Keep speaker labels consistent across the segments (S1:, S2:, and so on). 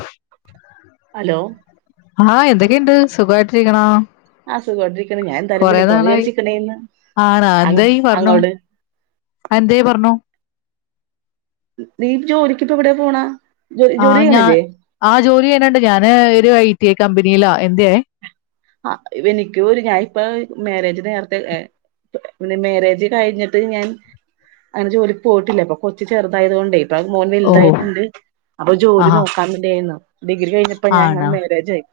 S1: [unintelligible]
S2: Hello...
S1: ങാ... ഹ്... എന്തൊക്കെയുണ്ട്... സുഖമായിട്ടിരിക്കണോ...?
S2: ആ സുഖമായിട്ടിരിക്കണ് ഞാൻ എന്തായാലും
S1: കൊറെ
S2: വിളിക്കണന്ന്
S1: നാളായി.
S2: വിചാരിച്ചിക്കണേന്ന്
S1: ആണോ...
S2: അങ്
S1: എന്തായി പറഞ്ഞോ...
S2: അങ്ങോട്
S1: എന്തേ പറഞ്ഞു...?
S2: നീ ജോലിക്കിപ്പോ എവിടെയാ പോണ..? ജോ
S1: ങാ...
S2: ജോലി
S1: ഞാ..
S2: ചെയ്യണില്ലേ
S1: ങാ.. ജോലി ചെയ്യണണ്ട് ഞാന് ഒരു ഐ ടി ഐ കമ്പനിയിലാ എന്തേ..?
S2: ങാ... എനിക്കുവൊരു.. ഞാൻ ഇപ്പ.. മാര്യേജ് നേരത്തെയ ന്നെ മാര്യേജ് കഴിഞ്ഞിട്ട് ഞാൻ.. ഞാൻ ജോലിക്ക് പോയിട്ടില്ല.. ഇപ്പൊ കൊച്ചു ചെറുതായതോണ്ടേ... അതായത് മോൻ
S1: ഓഹോ
S2: വൽതായിട്ടുണ്ട് അപ്പൊ ജോലി
S1: ആഹാ
S2: നോക്കാന്ന്ണ്ടേന്ന്. ഡിഗ്രി കഴിഞ്ഞപ്പോ ഞാൻങ്ങൾ മാരേജ് ആയി.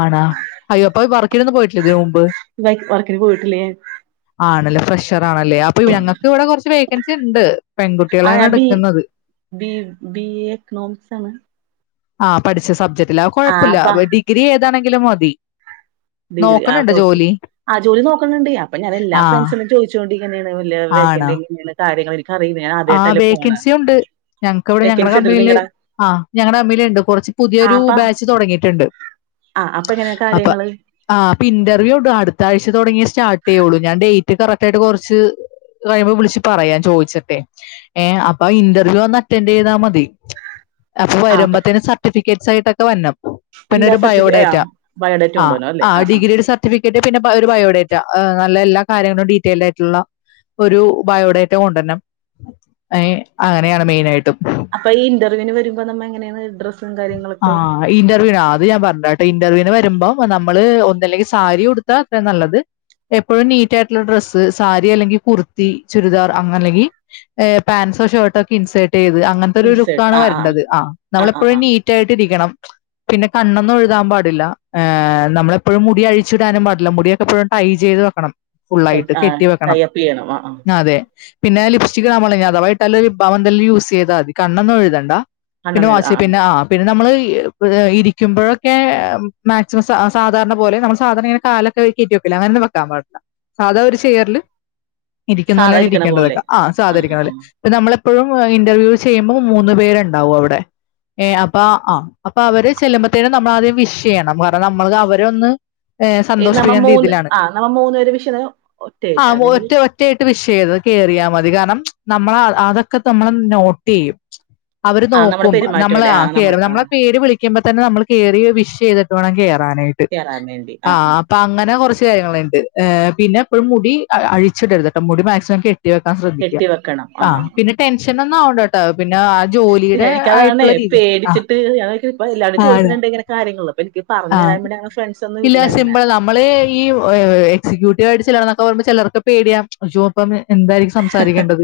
S1: ആണോ? ഓൽ വർക്കിനൊന്നും പോയിട്ടില്ലെതിന് മുമ്പ്,
S2: ആയി വർക്കിന് പോയിട്ടില്ലേ
S1: ആണല്ലേ ഫ്രഷ് ആണല്ലേ അപ്പൊ ഞങ്ങക്ക് ഇവിടെ കുറച്ച് വേക്കൻസി ഉണ്ട്.
S2: ആ
S1: പെൺകുട്ടികളെയാണ്
S2: ഞാൻ ബി
S1: എടുക്കുന്നത്.
S2: ബി. ബിഎ എക്കണോമിക്സാണ്.
S1: ആ പഠിച്ച സബ്ജക്റ്റ്ലെ ആ
S2: അപ്പ
S1: കുഴപ്പല്ല ഡിഗ്രി ഏതാണെങ്കിലും മതി.
S2: ഡിഗ്രി ആ
S1: നോക്കണുണ്ട്
S2: കൊട്ക്ക്,
S1: ജോലി
S2: ജോലി നോക്കുന്നുണ്ട്. അപ്പൊ ഞാൻ എല്ലാ
S1: ആ
S2: ഫ്രണ്ട്സിനും ചോദിച്ചോണ്ടി ങ്ങനെയാവൊ ലെ
S1: ആണോ
S2: വേക്കന്റ് എങ്ങനെയാണ് കാര്യങ്ങള് എനിക്ക് അറിയില്ല ഞാൻ
S1: ആ
S2: ആദ്യായിട്ടല്ലേ പോണ്.
S1: വേക്കൻസി ഉണ്ട് ഞങ്ങക്ക് അവിടെ ഞങ്ങളുടെ കമ്പനിയില് ആഹ് ഞങ്ങളുടെ കമ്പി നിയിലുണ്ട്, കുറച്ച്
S2: ആ
S1: പുതിയൊരു
S2: അപ്പ
S1: ബാച്ച് തുടങ്ങിയിട്ടുണ്ട്.
S2: ആ അപ്പൊ എങ്ങനെയ
S1: അപ്പൊ
S2: കാര്യങ്ങള്.
S1: ആ അപ്പൊ ഇന്റർവ്യൂ ഉണ്ട്, അടുത്താഴ്ച തുടങ്ങി സ്റ്റാർട്ട് ചെയ്യുള്ളൂ. ഞാൻ ഡേറ്റ് കറക്റ്റ് ആയിട്ട് കുറച്ച് കഴിയുമ്പോൾ വിളിച്ച് പറയാം, ചോദിച്ചിട്ടെ ഏ അപ്പൊ ഇന്റർവ്യൂ വന്ന് അറ്റൻഡ് ചെയ്താ മതി, അപ്പൊ
S2: ആ അപ്പ
S1: വരുമ്പോത്തന്നെ സർട്ടിഫിക്കറ്റ് സൈട്ടൊക്കെ വരണം. പിന്നെ
S2: എല്ലാ
S1: ഒരു
S2: സർട്ടിഫി ആ
S1: ബയോഡേറ്റ,
S2: ബയോഡേറ്റ
S1: ആ
S2: കൊണ്ടുവരണം അല്ലേ
S1: ആ ഡിഗ്രിയുടെ സർട്ടിഫിക്കറ്റ്, പിന്നെ ഒരു ബയോഡേറ്റ ആ നല്ല എല്ലാ കാര്യങ്ങളും ഡീറ്റെയിൽഡ് ആയിട്ടുള്ള ഒരു ബയോഡേറ്റ കൊണ്ടുരണം. ഏ അങ്ങനെയാണ് മെയിനായിട്ടും.
S2: അപ്പൊ ഇ ഇന്റർവ്യൂന് വരുമ്പോ നമ്മ എങ്ങനെയാണ് ഡ്രസ്
S1: ആഹ് ഇന്റർവ്യൂനോ അത് ഞാൻ പറഞ്ഞ ഇന്റർവ്യൂവിന് വരുമ്പോ നമ്മള് ഒന്നല്ലേങ്കില് സാരി ഉടുത്താ അത്രേം നല്ലത് എപ്പോഴും നീറ്റ ആയിട്ടുള്ള ഡ്രസ്സ് സാരി, അല്ലെങ്കിൽ കുർത്തി, ചുരിദാർ, അങ്ങന അല്ലെങ്കിൽ പാന്റ് ഷർട്ടൊക്കെ ഇൻസേർട്ട് ചെയ്ത് അങ്ങനത്തെ ഒരു ലുക്ക്
S2: ഇൻസേർട്ട്
S1: ആണ്
S2: ആ
S1: വരണ്ടത്. ആ
S2: ആ
S1: നമ്മളെപ്പോഴും
S2: ആ
S1: നീറ്റ് ആയിട്ടിരിക്കണം. ട്വ പിന്നെ കണ്ണൊന്നുംഴുതാൻ പാടില്ല. നമ്മെപ്പോഴും മുടി അഴിച്ചിടാനും പാടില്ല. മുടിയൊക്കെ എപ്പോഴും ടൈ ചെയ്ത് വെക്കണം. ഫുള്ളായിട്ട്
S2: ആ
S1: കെട്ടി വെക്കണം.
S2: ടൈപ്പ് ചെയ്യണം
S1: ആ അതെ പിന്നെ ലിപ്സ്റ്റിക് ഇടാൻ പാടില്ല. ഇനി അധവാ ഇട്ടാലും ലിപ്ഭാം എന്തെങ്കിലും യൂസ് ചെയ്താ മതി. കണ്ണാന്നും എഴുതണ്ട. പിന്നെ
S2: കണ്ണൊന്നുംഎഴു ആ
S1: വാച്ച്
S2: ആ
S1: പിന്നെ പിന്നെ നമ്മള്.. ഇരിക്കുമ്പോഴൊക്കെ മാക്സിമം സ സാധാരണ പോലെ നമ്മൾ സാധാരണെ ഇങ്ങനെ കാല് കാലൊക്കെക്കെയ്റ്റി വെക്കൂലെ. അങ്ങനെന്നും വെക്കാൻ പാടില്ല. സാധാ ഒരു ചെയ്യർല് ഇരിക്കുന്ന
S2: സാധാ
S1: പോലാണ്
S2: ഇരിക്കണ പോലെ
S1: ഇരിക്കേണ്ടതൊക്കെ, ആ
S2: ആ
S1: സാധാരിക്കണ
S2: ആ
S1: പോലെ. പ്പ നമ്മള് എപ്പോഴും ഇന്റർവ്യൂ ചെയ്യുമ്പോൾ മൂന്ന് പേരുണ്ടാവും അവിടെ ഏ അപ്പൊ ആ അപ്പൊ അവര് ചെല്ലുമ്പോത്തേനും നമ്മളാദ്യം വിഷ് ചെയ്യണം, കാരണം നമ്മള് അവരെയൊന്ന്. ഏ
S2: ഈ നമ്മ
S1: സന്തോഷിപ്പിക്കുന്ന
S2: മൂന്ന്
S1: രീതിയിലാണ്.
S2: ആ നമ്മ മൂന്ന് പേര് വിഷയം
S1: ആ
S2: ഒറ്റയിട്ടാ അല്ലെങ്കിൽ
S1: ഒറ്റ ഒറ്റായിട്ട് വിഷ് ചെയ്ത കേറിയാമതി കാര നമ്മള, അതൊക്കെ നമ്മളെ നോട്ട് ചെയ്യും, അവര്
S2: ആ നമ്മുടെ
S1: നോക്കും
S2: പെരുമാറ്റം
S1: നമ്മള
S2: അല്ലേ
S1: ആ
S2: നമ്മുടെ
S1: കേറുമ്പൊ,
S2: ആ
S1: നമ്മളെ പേര് വിളിക്കുമ്പോ തന്നെ നമ്മൾ കേറി വിഷ് ചെയ്തിട്ട് വേണം കേറാൻ റാനായിട്ട്,
S2: കേറാൻ വേണ്ടി
S1: ആ
S2: ആഹ് ആഹ്
S1: അപ്പൊങ്ങനെ കുറച്ച് കാര്യങ്ങളണ്ട്. പിന്നെപ്പഴും മുടി അഴിച്ചിടരുത്ട്ടോ മുടി മാക്സിമം കെട്ടി വെക്കാൻ ശ്രദ്ധിക്കുക
S2: കെട്ടി വെക്കണം
S1: ആ
S2: ആഹ് ആഹ്
S1: പിന്നെ ടെൻഷനന്നും ആവണ്ടട്ടോ, പിന്നെ ആ ജോലിയുടെ ആയി
S2: എനിക്കതാണേ പേടിച്ചിട്ട് ഞാനിപ്പോ എല്ലരടും ചോദിക്കുന്നുണ്ട് ഇങ്ങനെ കാര്യങ്ങള്. അപ്പൊ എനിക്ക് പറഞ്ഞു
S1: ആഹ
S2: തരാൻ വേണ്ടി അങ്ങനെ ഫ്രണ്ട്സ് ഒന്നും
S1: ഇല്ല
S2: അങ്ങനെ
S1: സിമ്പിൾ നമ്മള് ഈ എക്സിക്യൂട്ടീവ് ആയിട്ട് ചിലർ കാണുമ്പൊ ചിലർക്കെ പേടിയാ, അയ്യോ പ്പം എന്തായിരിക്കും സംസാരിക്കേണ്ടത്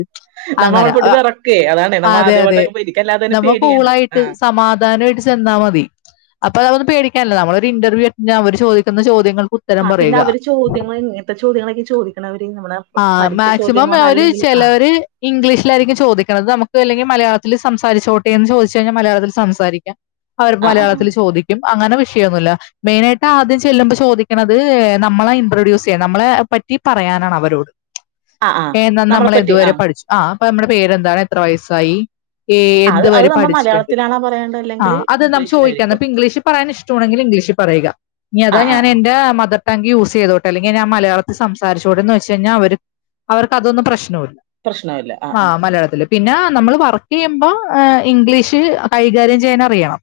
S2: നമ്മ അവിടെ
S1: അങ്ങനെ,
S2: പോയിട്ട് വിറക്കുവേ അതാണേ നമ്മ
S1: അതെ അതെ,
S2: ആദ്യമായിട്ടൊക്കെ പോയി എനിക്കല്ലാതെ തന്നെ
S1: നമ്മ
S2: പേടിയാണ്
S1: കൂളായിട്ട്
S2: ആഹ്
S1: സമാധാനമായിട്ട് ചെ ന്നാ മതി അപ്പൊ അതന്ന് പേടിക്കാനില്ല. നമ്മളൊരു ഇന്റർവ്യൂ അറ്റൻ്റ് ചെയ്യാൻ അവര് ചോദിക്കുന്ന ചോദ്യങ്ങൾ
S2: ആ പിന്നെ അവര് ചോദ്യങ്ങൾ എങ്ങനത്തെ ചോദ്യങ്ങളൊക്കെ ചോദിക്കണ അവര്
S1: ആ മാക്സിമം അവര്
S2: ആഹ്
S1: ചിലവര് ഇംഗ്ലീഷിലായിരിക്കും ചോദിക്കണത് നമുക്ക് അല്ലെങ്കിൽ മലയാള സംസാരിച്ചോട്ടെ എന്ന് ചോദിച്ചു കഴിഞ്ഞാൽ മലയാളത്തിൽ സംസാരിക്കാം. അവര്
S2: ആഹ് ആഹ്
S1: മലയാളത്തിൽ ചോദിക്കും അങ്ങനെ വിഷയൊന്നുല്ല. മെയിനായിട്ട് ആദ്യം ചെല്ലുമ്പോ ചോദിക്കണത് നമ്മളെ ഇൻട്രൊഡ്യൂസ് ചെയ്യ, നമ്മളെ പ റ്റി പറയാനാണ് അവർ
S2: ആഹ് ആഹ്
S1: ഏ
S2: നമ്മളെ
S1: നമ്മൾ
S2: പറ്റി
S1: ഇതുവരെ
S2: ആഹ്
S1: പഠിച്ചു ആ അപ്പൊ നമ്മടെ പേരെന്താണ് എത്ര വയസ്സായി ഏ
S2: അത് അത്
S1: എന്തുരെ
S2: നമ്മ
S1: പഠിച്ചിട്ടുണ്ട്
S2: മലയാളത്തിലാണോ പറയേണ്ടത് അല്ലെങ്കിൽ
S1: ആഹ അത് നാം ചോദിക്കാ
S2: ഇംഗ്ലീഷിലായിരിക്കോ
S1: ഇപ്പൊ ഇംഗ്ലീഷ് പറയാൻ ഇഷ്ടമാണെങ്കിൽ ഇംഗ്ലീഷ് പറയുക ഇനി അതാ
S2: ആഹ്
S1: ഞാൻ
S2: ആഹ് ആഹ്
S1: എന്റെ മർ തങ്ക യൂ ചെയ്തോട്ടെ അെങ്ക ഞാ മലയാളത്തി സംസരിച്ചോട്ട എന്ന് വെച്ച് കഴിഞ്ഞാ അവർക്ക് അതൊന്നും പ്രശ്നമില്ല
S2: പ്രശ്നല്ല ആഹ്
S1: ആ
S2: ആഹ
S1: മലയാളത്തിൽ പിന്നെ നമ്മൾ വർക്ക് ചെയ്യുമ്പോ ഇംഗ്ലീഷ് കൈകാര്യം ചെയ്യാൻ അറിയണം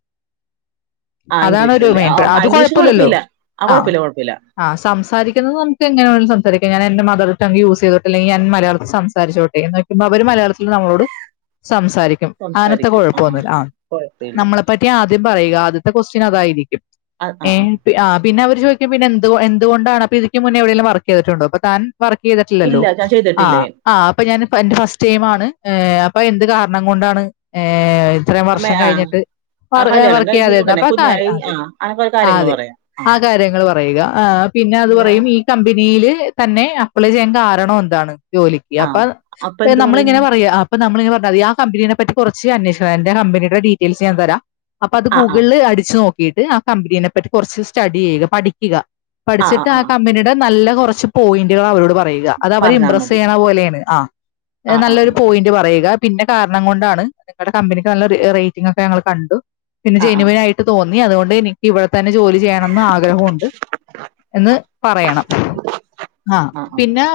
S2: ആഹ്
S1: അതാണ്
S2: ഇംഗ്ലീഷിലല്ലേ
S1: മെയിൻ
S2: ആഹ്
S1: അത്
S2: ഇംഗ്ലീഷ്
S1: കൊഴപ്പില്ലല്ലോ
S2: കുഴപ്പമില്ല ആഹ്
S1: ആ
S2: കുഴപ്പമില്ല കുഴപ്പമില്ല
S1: ആ സംസാരിക്കുന്നത് നമുക്ക്ങ്ങനെ സംസാരിക്കാം ഞാൻ എൻന്റെമ തർടങ് യൂസ് ചെയ്തിട്ടില്ലെകിൽ ഞാ മലയാളത്തി സംസാച്ചോട്ടെ എന്ന്ചോയ്ക്കുമ്പോ അവര് മലയാളത്തില് നമ്മളോട് സംസാരിക്കും അനത്തെ കുഴപ്പമൊന്നുമില്ല ആ
S2: കുഴപ്പമില്ല
S1: നമ്മളെപ്പറ്റി ആദ്യം പറയുക ആദ്യ അടുത്ത കുഎസ്ടിഒന് അതായിരിക്കും
S2: ആ ആ
S1: ഏ ആ പിന്നെ അവര് ചോ പിന്നെ എന്ത എന്തൊണ്ടാണ് അപ്പ ഇനി മേ എവിടെെങ്കും വർക്ക് ചെയതിട്ടുണ്ടോ അ താൻ വർക്ക് ചെയ്തിട്ടില്ലല്ലോ
S2: ഇല്ല ഞാൻ
S1: ആഹ
S2: ചെയ്തിട്ടില്ലേ
S1: ആ് അപ്പൊ ഞാൻ എന്റെ ഫസ്റ്റ് ടൈയിംണ് ഏ അപ്പൊ എന്ത് കാരണം കൊണ്ടാണ് ഏ ഇത്രയും
S2: അമ്മേ
S1: വർഷം
S2: ആ
S1: കഴിഞ്ഞിട്ട്
S2: ആ കല്യാണം
S1: വർക്ക്
S2: കഴിഞ്ഞ
S1: ചെയ്യാതൊ
S2: ഉടനെ
S1: അപ്പൊ ആ കാര്യ
S2: കുഞ്ഞായി ആ
S1: അതെ
S2: അങ്ങനെ കാര്യങ്ങൾ
S1: അതെ
S2: പറയാം
S1: ആ കാര്യങ്ങൾ പറയുക ആ് പിന്നെ അത് പറയും ഈ കമ്പനിയില് തന്നെ അപ്ലൈ ചെയ്യാൻ കാരണം എന്താണ് ജോലിക്ക്
S2: ആ
S1: അപ്പൊ
S2: അപ്പൊ എന്ത് പറയുന്നു
S1: നമ്മളിങ്ങെ പറയാ അപ്പൊ നമ്മളിങ്ങനെ പറാ ആ കമ്പനീനെ പറ്റി കുറച്ച് അന്വേഷിക്ക എന്റെ കമ്പനിയുടെ ഡീറ്റെയിൽസ് ഞൻരാം അപ്പൊ അത്
S2: ആ ആ
S1: ഗൂഗിളിൽ അടിച്ചു നോക്കി ആ കമ്പനനെ പറ്റി കുറച്ച് സ്റ്റഡി ചെയ്യുക പഠിക്കുക പഠിച്ചിട്ട് ആ കമ്പനിയുടെ നല്ല കുറച്ച് പോയിന്റുകൾ അവരോട്
S2: പറഞ്ഞാ
S1: ഇപ്രസ്
S2: മതി
S1: ചെയ്യുന്ന പോലെയാണ് ആ
S2: ആ ആ
S1: നല്ലൊരു പോയിന്റ് പറയ പിന്നെ കാരണം കൊണ്ടാണ് നിങ്ങളുടെ കമ്പനിക്ക് നല്ല റേറ്റിംഗ ഒക്കെ ഞങ്ങൾ കണ്ടു പിന്നെ
S2: ആ ആ ആ
S1: ജനുവൻ ആയിട്ട് തോന്നുന്നു അതുകൊണ്ട് എനിക്ക് ഇവിടെ തന്നെ ജോലി ചെയ്യണംന്ന് ആഗ്രഹമുണ്ട് എന്ന് പറയണം ആഹ
S2: ആ ആ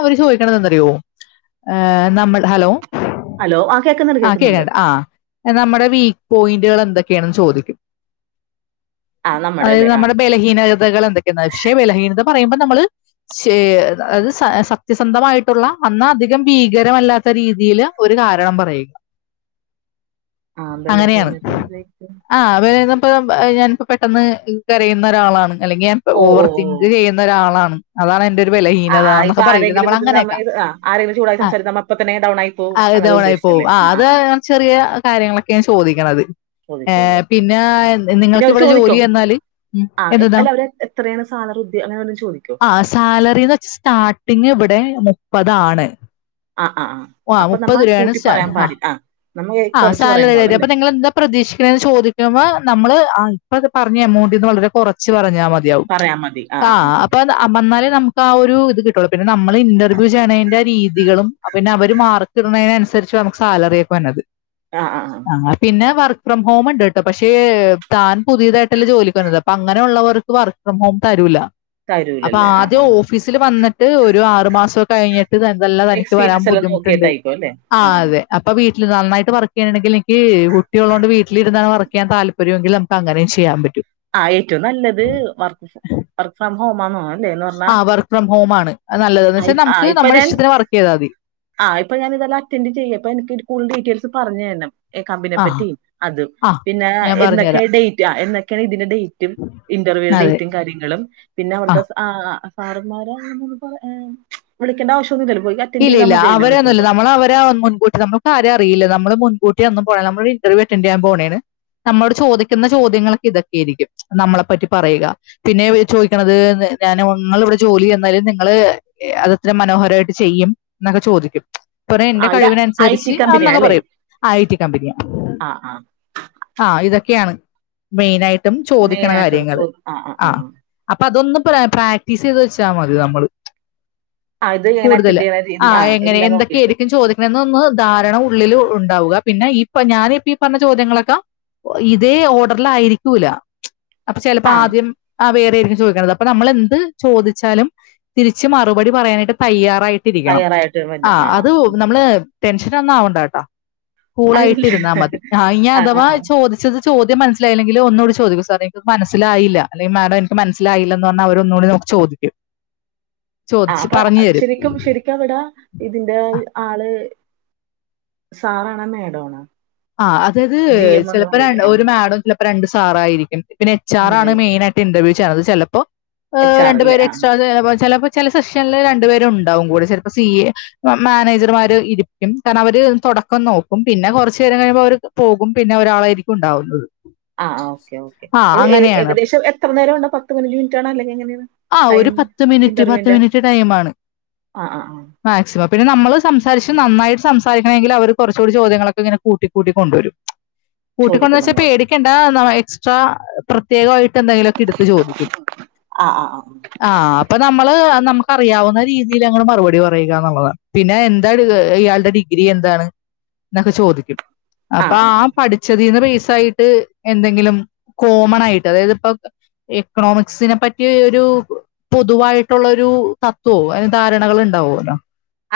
S1: അവര് ചോദിക്കണെന്ന്റിയോ നമ്മൾ ഹലോ
S2: ഹലോ ആ കേൾക്കുന്നുണ്ട്
S1: ആ
S2: കേൾക്കുന്നുണ്ട്
S1: കേക്കണ്ട ആ നമ്മുടെ വീക്ക് പോയിന്റുകൾ എന്ത എതൊക്കെയാണ ചോദിക്കും
S2: ആ
S1: അതായത്
S2: അല്ലേ ആ
S1: നമ്മുടെ ബലഹീനതകൾ എന്തൊക്കെയ പക്ഷേ ബലഹീനത പറയുമ്പോ നമ്മള്ത് സ സത്യസന്ധമായിട്ടുള്ള അന്ന അധികം ഭീകരമല്ലാത്ത രീതിയില് ഒരു കാരണം പറയുക
S2: ആ
S1: അങ്ങനെയാണ്
S2: ബലഹീനത എന്തായിരിക്കും?
S1: ആ അവ ഇപ്പൊ ഞാനിപ്പോ പെട്ടെന്ന് കരയുന്ന ഒരാളാണ് അല്ലെങ്കിൽ ഞൻ
S2: ഓ
S1: ഓവർ
S2: ഓ ഓ
S1: തിങ്ക് ചെയ്യുന്ന ഒരാളാണ് അതാണ് എന്റെറെ ഒരു വില
S2: ആ ആ ഇപ്പൊ ആരെങ്കിലും ഇ നമ്മ ആ ആരെങ്കുംൂടായി
S1: ആ
S2: സംസാരിരിക്ക നമ്മപ്പപ്പോ തന്നെ ഡൗൺ ആായി പോക
S1: അത്
S2: അനെ
S1: ഡൗണായി പോവും.
S2: ഉദ്ദേശിച്ചല്ലേ
S1: ആ അത് ചെറിയ കാര്യങ്ങളൊക്കെയൻ ചോദിക്കണത് ഏർ
S2: ചോദിക്കുള്ളൂ
S1: പിന്നെ
S2: പിന്നെ
S1: നിങ്ങൾക്ക്
S2: അവര്
S1: ഇവിടെ
S2: ചോദിക്കും
S1: ജോലി തന്നാല്
S2: ആഹ് എ
S1: എന്തതാ
S2: അല്ല അവര് എത്രയാണ് സാലറി ഉദ്യ അങ്ങനെ വല്ലതും ചോദിക്കോ?
S1: ആ സാലറിന്ന് വച്ചാ സ്റ്റാർട്ടിങ് ഇവിടെ മുപ്പതാണ്
S2: ആഹ് ആഹ് ആഹ് അപ്പൊ നമ്മ
S1: മുപ്പത് രൂപയാണ്
S2: കൂട്ടി
S1: സാ
S2: പറയാൻ
S1: ആ്
S2: പാടി ആഹ് നമ്മ
S1: ആ
S2: കൊറച്ച് പറയാൻ
S1: സാലറി
S2: പാടുള്ളൂ
S1: അ
S2: അല്ലേ?
S1: നിങ്ങ എന്താ പ്രതീക്ഷിക്കണന്ന് ചോദിക്കുമ്പോ നമ്മള് ഇപ്പ പറഞ്ഞ എമൗണ്ട്ന്ന് വളരെ കുറച്ച് പറഞ്ഞ നമു
S2: പറയാ മതി ആഹ് ആഹ് ആഹ്
S1: ആ കിുള്ളൂ പിന്നെ നമ്മള് ഇന്റർവ്യൂ ചെയ്യണതിന്റെ രീതികളും പിന്നെ അവര് മാർക്ക് ഇടുന്നതിനനുസരിച്ച് നമുക്ക് സാലറി
S2: ആഹ് ആഹ് ആഹ്
S1: പിന്നെ വ വർക്ക് ഫ്രം ഹോം ഉണ്ട് ട്ടോ പക്ഷേ താൻ പുതിയതായിട്ടല്ലേ ജോലിക്ക് വന്നത് അപ്പൊ അങ്ങനെുള്ളവർക്ക് വർക്ക് ഫ്രം ഹോം തരൂല്ല അപ്പൊ
S2: തരൂലല്ലേ ആഹ്
S1: ആദ്യം
S2: ആഹ്
S1: ഓഫീസിൽ വന്നിട്ട് ഒരു ആറു മാസം കഴിഞ്ഞിട്ട് പിന്നെ ന്തെല്ലാം തനിക്ക് വരാൻ
S2: എക്സ്പീരിയൻസ് എല്ലാം
S1: ബുദ്ധിമുട്ടുണ്ട്
S2: നോക്കിയിട്ടായിരിക്കും അല്ലേ?
S1: ആ
S2: ആഹ് ആഹ്
S1: അതെ അപ്പൊ വീട്ടി നന്നായിട്ട് വർക്ക് ചെയ്യണെങ്കിൽ എക്ക് കുട്ടികളോണ്ട് വീട്ടിലിരുന്ന വർക്ക് ചെയ്യൻ താല്പര്യമെങ്കിൽ നമുക്ക് അങ്ങനേ ചെയ്യാൻ പറ്റും
S2: ആഹ് ഏറ്റവും നല്ലത് വർക്ക് ഫ്ര വർക്ക് ഫ്രം ഹോം ആണ്
S1: ആ് വർക്ക് ഫ്രം ഹോം ആണ് പക്ഷേ ഞമ്മക് നമ്മുടെ ഇഷ്ടത്തിന് വർക്ക് ചെയ്താമതി
S2: ആ ഇപ്പ ഞാന് ഇതെല്ലാം അറ്റൻഡ് ചെയ്യ അപ്പ എനിക്ക് ഫുൾ ഡീറ്റെയിൽസ് പറഞ്ഞുതരണം കമ്പനിയെ
S1: ആ
S2: പറ്റി അത്
S1: ആ
S2: പിന്നെ
S1: ഞാൻ
S2: എന്നൊക്കെ
S1: പറഞ്ഞുതരാം.
S2: ഡേറ്റ് ആ എന്നക്കെ ഇതിന്റെ ഡേറ്റും ഇന്റർവ്യൂ
S1: അതെ.
S2: ഡേറ്റും കാര്യങ്ങളും പിന്നെ
S1: ആ.
S2: അവിടുത്തെസാ സാറന്മാരാ വിളിക്കേണ്ട ആവശ്യം
S1: ഇല്ല ഇല്ല അവരൊന്നുല്ല നമ്മളെ അവരെ മുൻകൂട്ടി നമ്മൾക്കാരെ അറിയ്ല്ല നമ്മള് മുൻ കൂട്ടി അന്നും പോണ്ട നമ്മ ഇന്റർവ്യൂ അറ്റന്റ് ചെയാൻ പോവാണ് നമ്മളോട് ചോദിക്കുന്ന ചോദ്യങ്ങളൊക്കെ ഇതൊക്കെ ആയിരിക്കും നമ്മളെ പറ്റി പറയുക പിന്നെ ചോദിക്കണുന്നത് എന്താച്ചാ ഞാങ്ങൾ ഇവിടെ ജോലി തെന്നാലും നിങ്ങള് എത്ര മനോഹരായിട്ട് ചെയ്യും എന്നൊക്കെ ചോദിക്കും കൊറേ
S2: ആ
S1: എന്റെ
S2: ഇത് ഐ ടി
S1: കഴിവിനനുസരിച്ച്
S2: കമ്പനിയാ
S1: ഒന്നൊക്കെ
S2: അല്ലേ
S1: പറയും ആ ഐ ടി കമ്പനിയാ
S2: ആ ആ
S1: ആ ഇതൊക്കെയാണ് മെയിനായിട്ട് ചോദിക്കണ കാര്യങ്ങൾ ആ അപ്പൊ അതൊന്നും പറയാ പ്രാക്ടീസ് ചെയ്ത് വെച്ചാൽ മതി നമ്മള്
S2: ആ ഇത് എങ്ങനെ
S1: കൂടുതൽ
S2: അറ്റൻഡ് ചെയ്യണ രീതി
S1: ആ എങ്ങനെ
S2: എല്ലാം നോക്കിയിട്ട്
S1: എന്തൊക്കെയായിരിക്കും ചോദിക്കണ എന്ന ഒന്ന് ധാരണ ഉള്ളിൽ ഉണ്ട് ഉണ്ടാവുക പിന്നെ ഇപ്പ ഞാനൻ ഇപ്പ ഈ പറഞ്ഞ ചോദ്യങ്ങളൊക്കെ ഇതേ ഓർഡറൽ ആയിരിക്കൂല അപ്പ ചിലപ്പോ
S2: ആ
S1: ആദ്യം അ വേ ചോദിക്കണ്ടത് അപ്പ നമ്മൾ എന്ത് ചോദിച്ചാലും തിരിച്ച് മറുപടി പറയാനായിട്ട് തയ്യാറാ ട്ടിരിക്കണം
S2: തയ്യാറായിട്ട്
S1: ആ
S2: വല്ലതും
S1: അത്
S2: ഉം.
S1: നമ്മള് ടെൻഷന ഒന്ന ആവണ്ട കേട്ടോ
S2: ആ
S1: കൂളായിട്ട്
S2: ഇല്ല.
S1: ഇരുന്നാൽ മതി ആ ഇനി
S2: ആ
S1: അഥവാ
S2: ആ
S1: ചോദിച്ചത് ചോദ്യം മനസിലായില്ലെങ്കിൽ ഒന്നൂടി ചോദിക്കും സാറേ ന്ക്ക് മനസിലായില്ല അല്ലെങ്കി മാഡം എനിക്ക് മനസായില്ല എന്ന് പറഞ്ഞാ അവര് ഒന്നൂടെ നമ്മുക്ക് ചോദിക്ക
S2: ആ,
S1: ചോദിച്ചു
S2: അപ്പൊ
S1: പറഞ്ഞു തരും
S2: ശരിക്കും ശരിക്കും അവിടെ ഇതിന്റെ ആള് സാറാ ണ മേടാ ണോ
S1: ആ അതായത് ചിലപ്പോ ര
S2: ആ
S1: ഒരു മാടോ ചിലപ്പോ രണ്ട് സാറോയിരിക്കും പിന്നെ എച്ച് ആർ ആണ്
S2: അങ്ങനെയായിരിക്കും
S1: മെയിൻ ആയിട്ട് ഇന്റർവ്യൂ ചെയ്ണ്ടത് ചിലപ്പോ ഇഹ്‌
S2: എച്ച് ആർ അല്ലേ
S1: രണ്ടുപേര്
S2: ആ
S1: എക്സ്ട്രാ ചെയ്യും ചലപ്പോ ചില സെഷന്ല് രണ്ടു പേരും ഉണ്ടാവും കൂടെ ചിലപ്പോ സി എ മാനേജർമാര് ഇരിക്കും കാരണം അവര് ഞമ്മക്ക് തുടക്കം നോക്കും പിന്നെ കുറച്ചു നേരം കഴിയുമ്പോ അവക്ക് പോകും പിന്നെ ഒരാളായിരിക്കും ഉണ്ടാവുന്നത്
S2: ആ് ഓക്കെ
S1: ആ
S2: ഓക്കെഏ
S1: അങ്ങനെയാണ് അപ്പൊ
S2: ഏകദേശം എത്ര നേരം ഉണ്ട പത്ത് മിന് റ്റ് ആണോ അല്ലെങ്കിൽ എങ്ങനെണ്
S1: ആ ഒരു പത്ത് മിനിറ്റ് പത്ത് മിനിറ്റ് ടൈമാ ണ്
S2: ആ ആ ആ
S1: മാക്സിമം പിന്നെ നമ്മള് സംസാരിച്ച് നന്നായിട്ട് സംസാരിക്കണമെങ്കിൽ അവർ കുറച്ചുകൂടി ചോദ്യങ്ങളൊക്കെ ഇങ്ങനെ കൂട്ടി കൂട്ടി കൊണ്ടുവരും കൂട്ടിക്കൊണ്ട ന്ന്
S2: ചോദിക്കും
S1: വെച്ചാ
S2: നമ്മളോട്
S1: പേടിക്കണ്ട ന്നാ എക്സ്ട്രാ പ്രത്യേകായിട്ട് എന്തെങ്കിലും ഒക്കെ എടുത്ത് ചോദിക്കും
S2: ആ ആ ആ
S1: ആ അപ്പൊ നമ്മള് നമുക്ക്റിയാവുന്ന രീതിൽ ഞമ്മൾ മറുപടി പറയുകന്നുള്ളതാണ് പിന്നെ എന്താണ് ഇയാളുടെ ഡിഗ്രി എന്താണ് എന്നൊക്കെ ചോദിക്കും അപ്പൊ ആ പഠിച്ചതീന്ന് റീസെൻ യിട്ട് എന്തെങ്കിലും കോമൺ ആയിട്ട് അതായത് പ്പോ എക്കണോമിക്സിനെ പറ്റി ഒരു പൊതുവായിട്ടുള്ള ഒരു തത്വോ അല്ല ധാരണകൾ ഉണ്ടാവുമോല്ലോ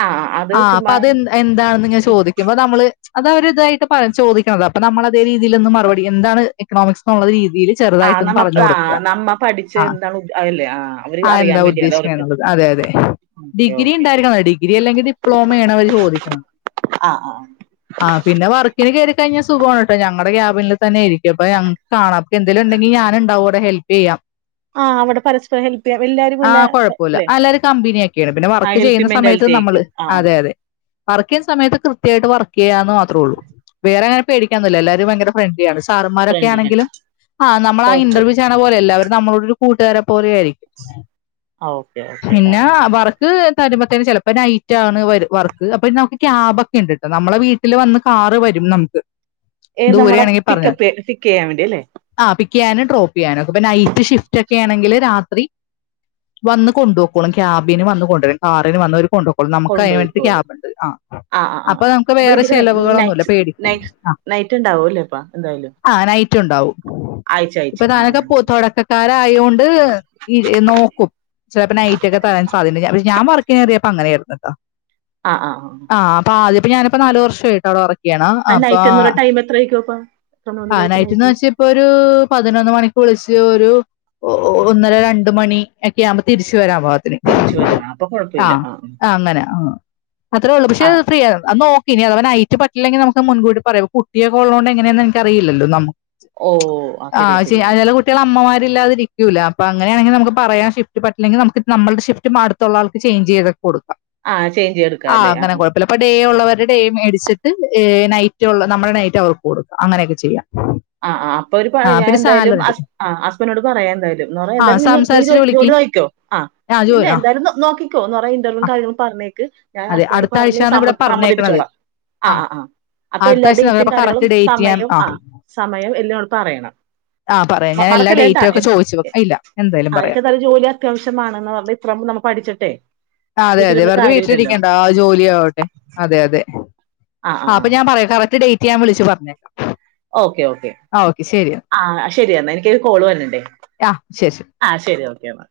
S2: ആ അത്
S1: ആ അപ്പൊ
S2: ചുമ്മാ
S1: അത് എ എന്താണെന്ന് ഞൻ
S2: ഇസ്-
S1: ചോദിക്കുമ്പ നമ്മള് അതവര് ഇതായിട്ട് പറ ചോദിക്കുന്നത് അപ്പൊ നമ്മൾ അതേ രീതിൽന്ന് മറുപടി എന്താണ് എക്കണോമിസ് എന്നുള്ള രീതി രീതിൽ
S2: ആ
S1: ചെറുതായിട്ടൊന്ന്
S2: നമ്മ
S1: പറഞ്ഞു
S2: ആ
S1: കൊടുക്കുക
S2: നമ്മ പഠിച്ച്
S1: ആ
S2: എന്താണ് ഉദ്ദ- അതല്ലേ ആ അവര്
S1: ആ എന്താ
S2: അറിയാൻ വേണ്ടിയല്ലേ
S1: ഉദ്ദേശിക്ക്ണത്
S2: അവർക്ക്
S1: എന്നുള്ളത് അതെ അതെ
S2: ഓക്കെ
S1: ഡിഗ്രി
S2: ഓക്കെ
S1: ഉണ്ടായിരിക്കണം ഡിഗ്രി അല്ലെങ്കിൽ ഡിപ്ലോമ ആണ് അവര് ചോദിക്ക്‌ണേ
S2: ആ ആ ആ
S1: ആഹ പിന്നെ വർക്കിന് കേറിക്കഴിഞ്ഞ സു സുഖമാണ് കേട്ടോ ഞങ്ങടെ ക്യാബിനിൽ തന്നൊയ്രിക്കും അപ്പൊ ഞക്ക് കാണാം അപ്പോ എന്തെലുണ്ടെങ്കിൽ ഞാന് ഉണ്ടാവൂടെ ഹെൽപ് ചെയ്യാന്
S2: ആ, അവിടെ പരസ്പരം ഹെൽപ്പ് ചെയ്യാം എല്ലാരും
S1: ആ
S2: എല്ലാ
S1: കൊഴപ്പുല്ല
S2: അല്ലേ
S1: എല്ലരും കമ്പനി യാക്കരം പിന്നെ
S2: ആ
S1: വർക്ക്
S2: ഹെൽപ്പ്
S1: ചെയ്യുന്ന സമയത്ത്
S2: മെന്റാലിറ്റി
S1: നമ്മ
S2: ആയിരിക്കും ആ
S1: അതെ അതെ വർക്ക് ചെയ്യുന്ന സമയത്ത് കൃത്യമായിട്ട് വർക്ക് ചെയ്യാന്ന് മാത്രേ ഉള്ളൂ വേറെങ്ങനെ പേടിക്കൻന്നില്ലല്ല എല്ലരും ഭയങ്കര്രണ്ട്ലിാണ്ണ്ാർമാൊക്കെ
S2: ഫ്രണ്ട്ലി
S1: ആണെങ്കും ആഹ നമ്മള ആ ഇന്റർവ്യ
S2: കുഴപ്പമില്ല
S1: ചെയണ പോലെ എല്ലാവരും നമ്മളോട് ഒരു കൂട്ടുകാരെ പോലെയ ആയിരിക്കും
S2: ആ ഓക്കെ ഓക്കെ
S1: പിന്നെ വർക്ക് വരുമ്പോത്തേെ ചിലപ്പോ നൈറ്റ് ആണ് വർക്ക് അപ്പൊ നമുക്ക് ക്യാബ് ഒക്കെ ഉണ്ട് കേട്ടോ നമ്മളെ വീട്ടിൽ വന്ന് കാറ് വരും നമുക്ക്
S2: ഏ നമ്മടെ
S1: ദൂരെയാണെങ്കിൽ
S2: പിക്ക്പ്പ് പിക്ക് ചെയ്യാൻ വേണ്ടിയല്ലേ
S1: പിക് ചെയ്യാനും ഡ്രോപ്പ ചെയ്യാനും പ്പൊ നൈറ്റ്ഷഫ്റ്റ് ഒക്കെ ആണെങ്കിൽ രാത്രി വന്ന് കൊണ്ടുപോക്കണം ക്യാബിന് വന്ന് കൊണ്ടണം കാറിന് വന്നവർ കൊണ്ട്ോണം അ നമുക്ക് കഴിയത്ത്
S2: കൊണ്ടോയിക്കോളും
S1: ക്യാബ്ണ്ട് ആ
S2: ആഹ് ആഹ്
S1: അപ്പൊ
S2: ആഹ്
S1: നമുക്ക് വേറെ ചെലവുകളൊന്നുമല്ല പേടിക്ക ആ
S2: നെറ്റ് ഉണ്ടാവല്ലേപ്പ എന്തായാലും
S1: ണ്ടാവും
S2: ആഴ്ച ആഴ്ച
S1: ഇപ്പൊ താനൊക്കെ
S2: ആഹ്
S1: തുടക്കക്കാര ആയോണ്ട് [unintelligible] കറിയപ്പ അങ്ങനെയായിരുന്നട്ടോ
S2: ആഹ ആഹ്
S1: അപ്പൊ ഞാനിപ്പോ നാലു വർഷ ആമായിട്ട് അവിടെ വറക്ക് ചെയ്യണം
S2: ആ
S1: അപ്പൊ
S2: നൈറ്റ് എന്ന് പറയുന്ന ടൈം എത്രയായിരിക്കും അപ്പ എത്ര
S1: ആ
S2: മുതലായിരിക്കും
S1: നൈറ്റ്ന്ന്
S2: നൈറ്റ്
S1: വെച്ച ഇപ്പൊ ഒരു പതിനൊന്ന് മണിക്ക് വിളിച്ച് ഒരു ഒന്നര രണ്ട മണി ഒക്കെ ആവുമ്പോ തിരിച്ച വരാം പാകത്തിന്
S2: തിരിച്ചു വരിക അപ്പൊ കൊഴപ്പമില്ല
S1: ആഹ
S2: ആഹ്
S1: ആ അങ്ങനെ ആ അത്രേ ഉള്ളു പക്ഷെ
S2: ആഹ്
S1: ഫ്രീയ [unintelligible] ഇനി അത അവന് അയറ്റ പറ്റില്ലെങ്കിൽ നമക്ക് മുൻകൂട്ടി പറയും കുട്ടിയക്കെള്ള കൊണ്ട് എങ്ങനെയന്ന എനിക്ക അറില്ലോ നമക്ക്
S2: ഓ ആഹ്
S1: ആ
S2: ശരിയാ ശരിയാ
S1: [unintelligible] കുട്ടികള അമ്മമാർ ല്ലാതിരിക്കൂ അങ്ങനെയാണെങ്ക നമുക്ക് പറയാൻ ഷി്ഫ്റ്റ് പറ്റില്ലെങ്ക നമുക്ക് നമ്മുടെ ഷിഫ്റ്റ് അടുത്തുള്ള ആൾക്ക് ചേഞ്ച് ചെയ്തെ കൊടുക്കാം
S2: ആഹ് ചേഞ്ച് ചെയ്ത്
S1: ആ്
S2: എടുക്കാല്ലേ
S1: അങ്ങനെ
S2: ആഹ്
S1: കുഴപ്പില്ല ഡേ ഉള്ള അവരുടെയിം എടിച്ചിട്ട് നൈറ്റ്ുള്ള നമ്മുടെ നൈറ്റ് അവർക്ക് കൊടുക്കുക അങ്ങനെയൊക്കെ ചെയ്യാം
S2: ആ ആ അപ്പൊ ഒരു
S1: ആ
S2: ഞാൻ
S1: പിന്നെ
S2: എന്തായാലും
S1: സാലഡ്
S2: ആ അസ്ബനോട് പറയാൻ എന്തായാലും എ പറ
S1: ആ
S2: എന്തായാലും നീ
S1: സംസാരിച്ചിട്ട് വിളിക്ക്
S2: ജോലി വായിക്കോ ആ ഇല്ല
S1: ജോലി ആ
S2: എന്തായാലും നോക്കിക്കോ എന്ന് പറഞ്ഞ ഇന്റർവ്യൂ
S1: ആ,
S2: കാര്യങ്ങളും പറഞ്ഞേക്ക് ഞാൻ
S1: അതെ
S2: അസ്നോട്
S1: അടുത്ത ആഴ്ചയാണ് ഇവിടെ
S2: പറഞ്ഞ്മ്മ
S1: പറഞ്ഞേക്കണത്
S2: സമ്മതിപ്പിച്ചോളാം ആ ആ് അപ്പൊ
S1: അടുത്ത
S2: എല്ലാ
S1: ആഴ്ച എന്ന്
S2: ഡേറ്റും
S1: അപ്പൊ
S2: കാര്യങ്ങളും
S1: കറക്റ്റ് ഡേറ്റ് ഞാൻ
S2: സമയവും ആ സമയം എല്ലാം ഉളപ്പ അറിയണം
S1: ആ പറയാം ഞാൻ എല്ലാ
S2: മറക്കല്ലേ എന്താ
S1: ഡേറ്റും
S2: എ
S1: ഒക്കെ ചോദിച്ചു വെക്കാം ഇല്ല എന്തായാലും
S2: ആർക്കെ
S1: പറയാം
S2: നല്ല ജോലി അത്യാവശ്യമാമാണ്െന്ന് പറഞ്ഞ ഇപ്പം നമ്മ പഠിച്ചിട്ടെ
S1: ആ അതെ അതെ
S2: വീട്ടിലൊന്നും
S1: വെറുതെ
S2: കാര്യമില്ലല്ലോ
S1: വീട്ടിലിരിക്കണ്ട ആ ജോലി ആവട്ടെ അതെ അതെ ആ അപ്പൊ ഞാൻപറയാകറക്റ്റ് ഡേറ്റ് ഞാൻ വിളിച്ചു പറഞ്ഞേക്കാം
S2: ഓക്കെ ഓക്കേ
S1: ആ ഓക്കെ ശരി
S2: ആ ശരിയാ എനിക്കൊരു കോള് വരണ്ടേ
S1: ആ ശരി ശരി
S2: ആഹ ശരി ഓക്കെ എന്നാ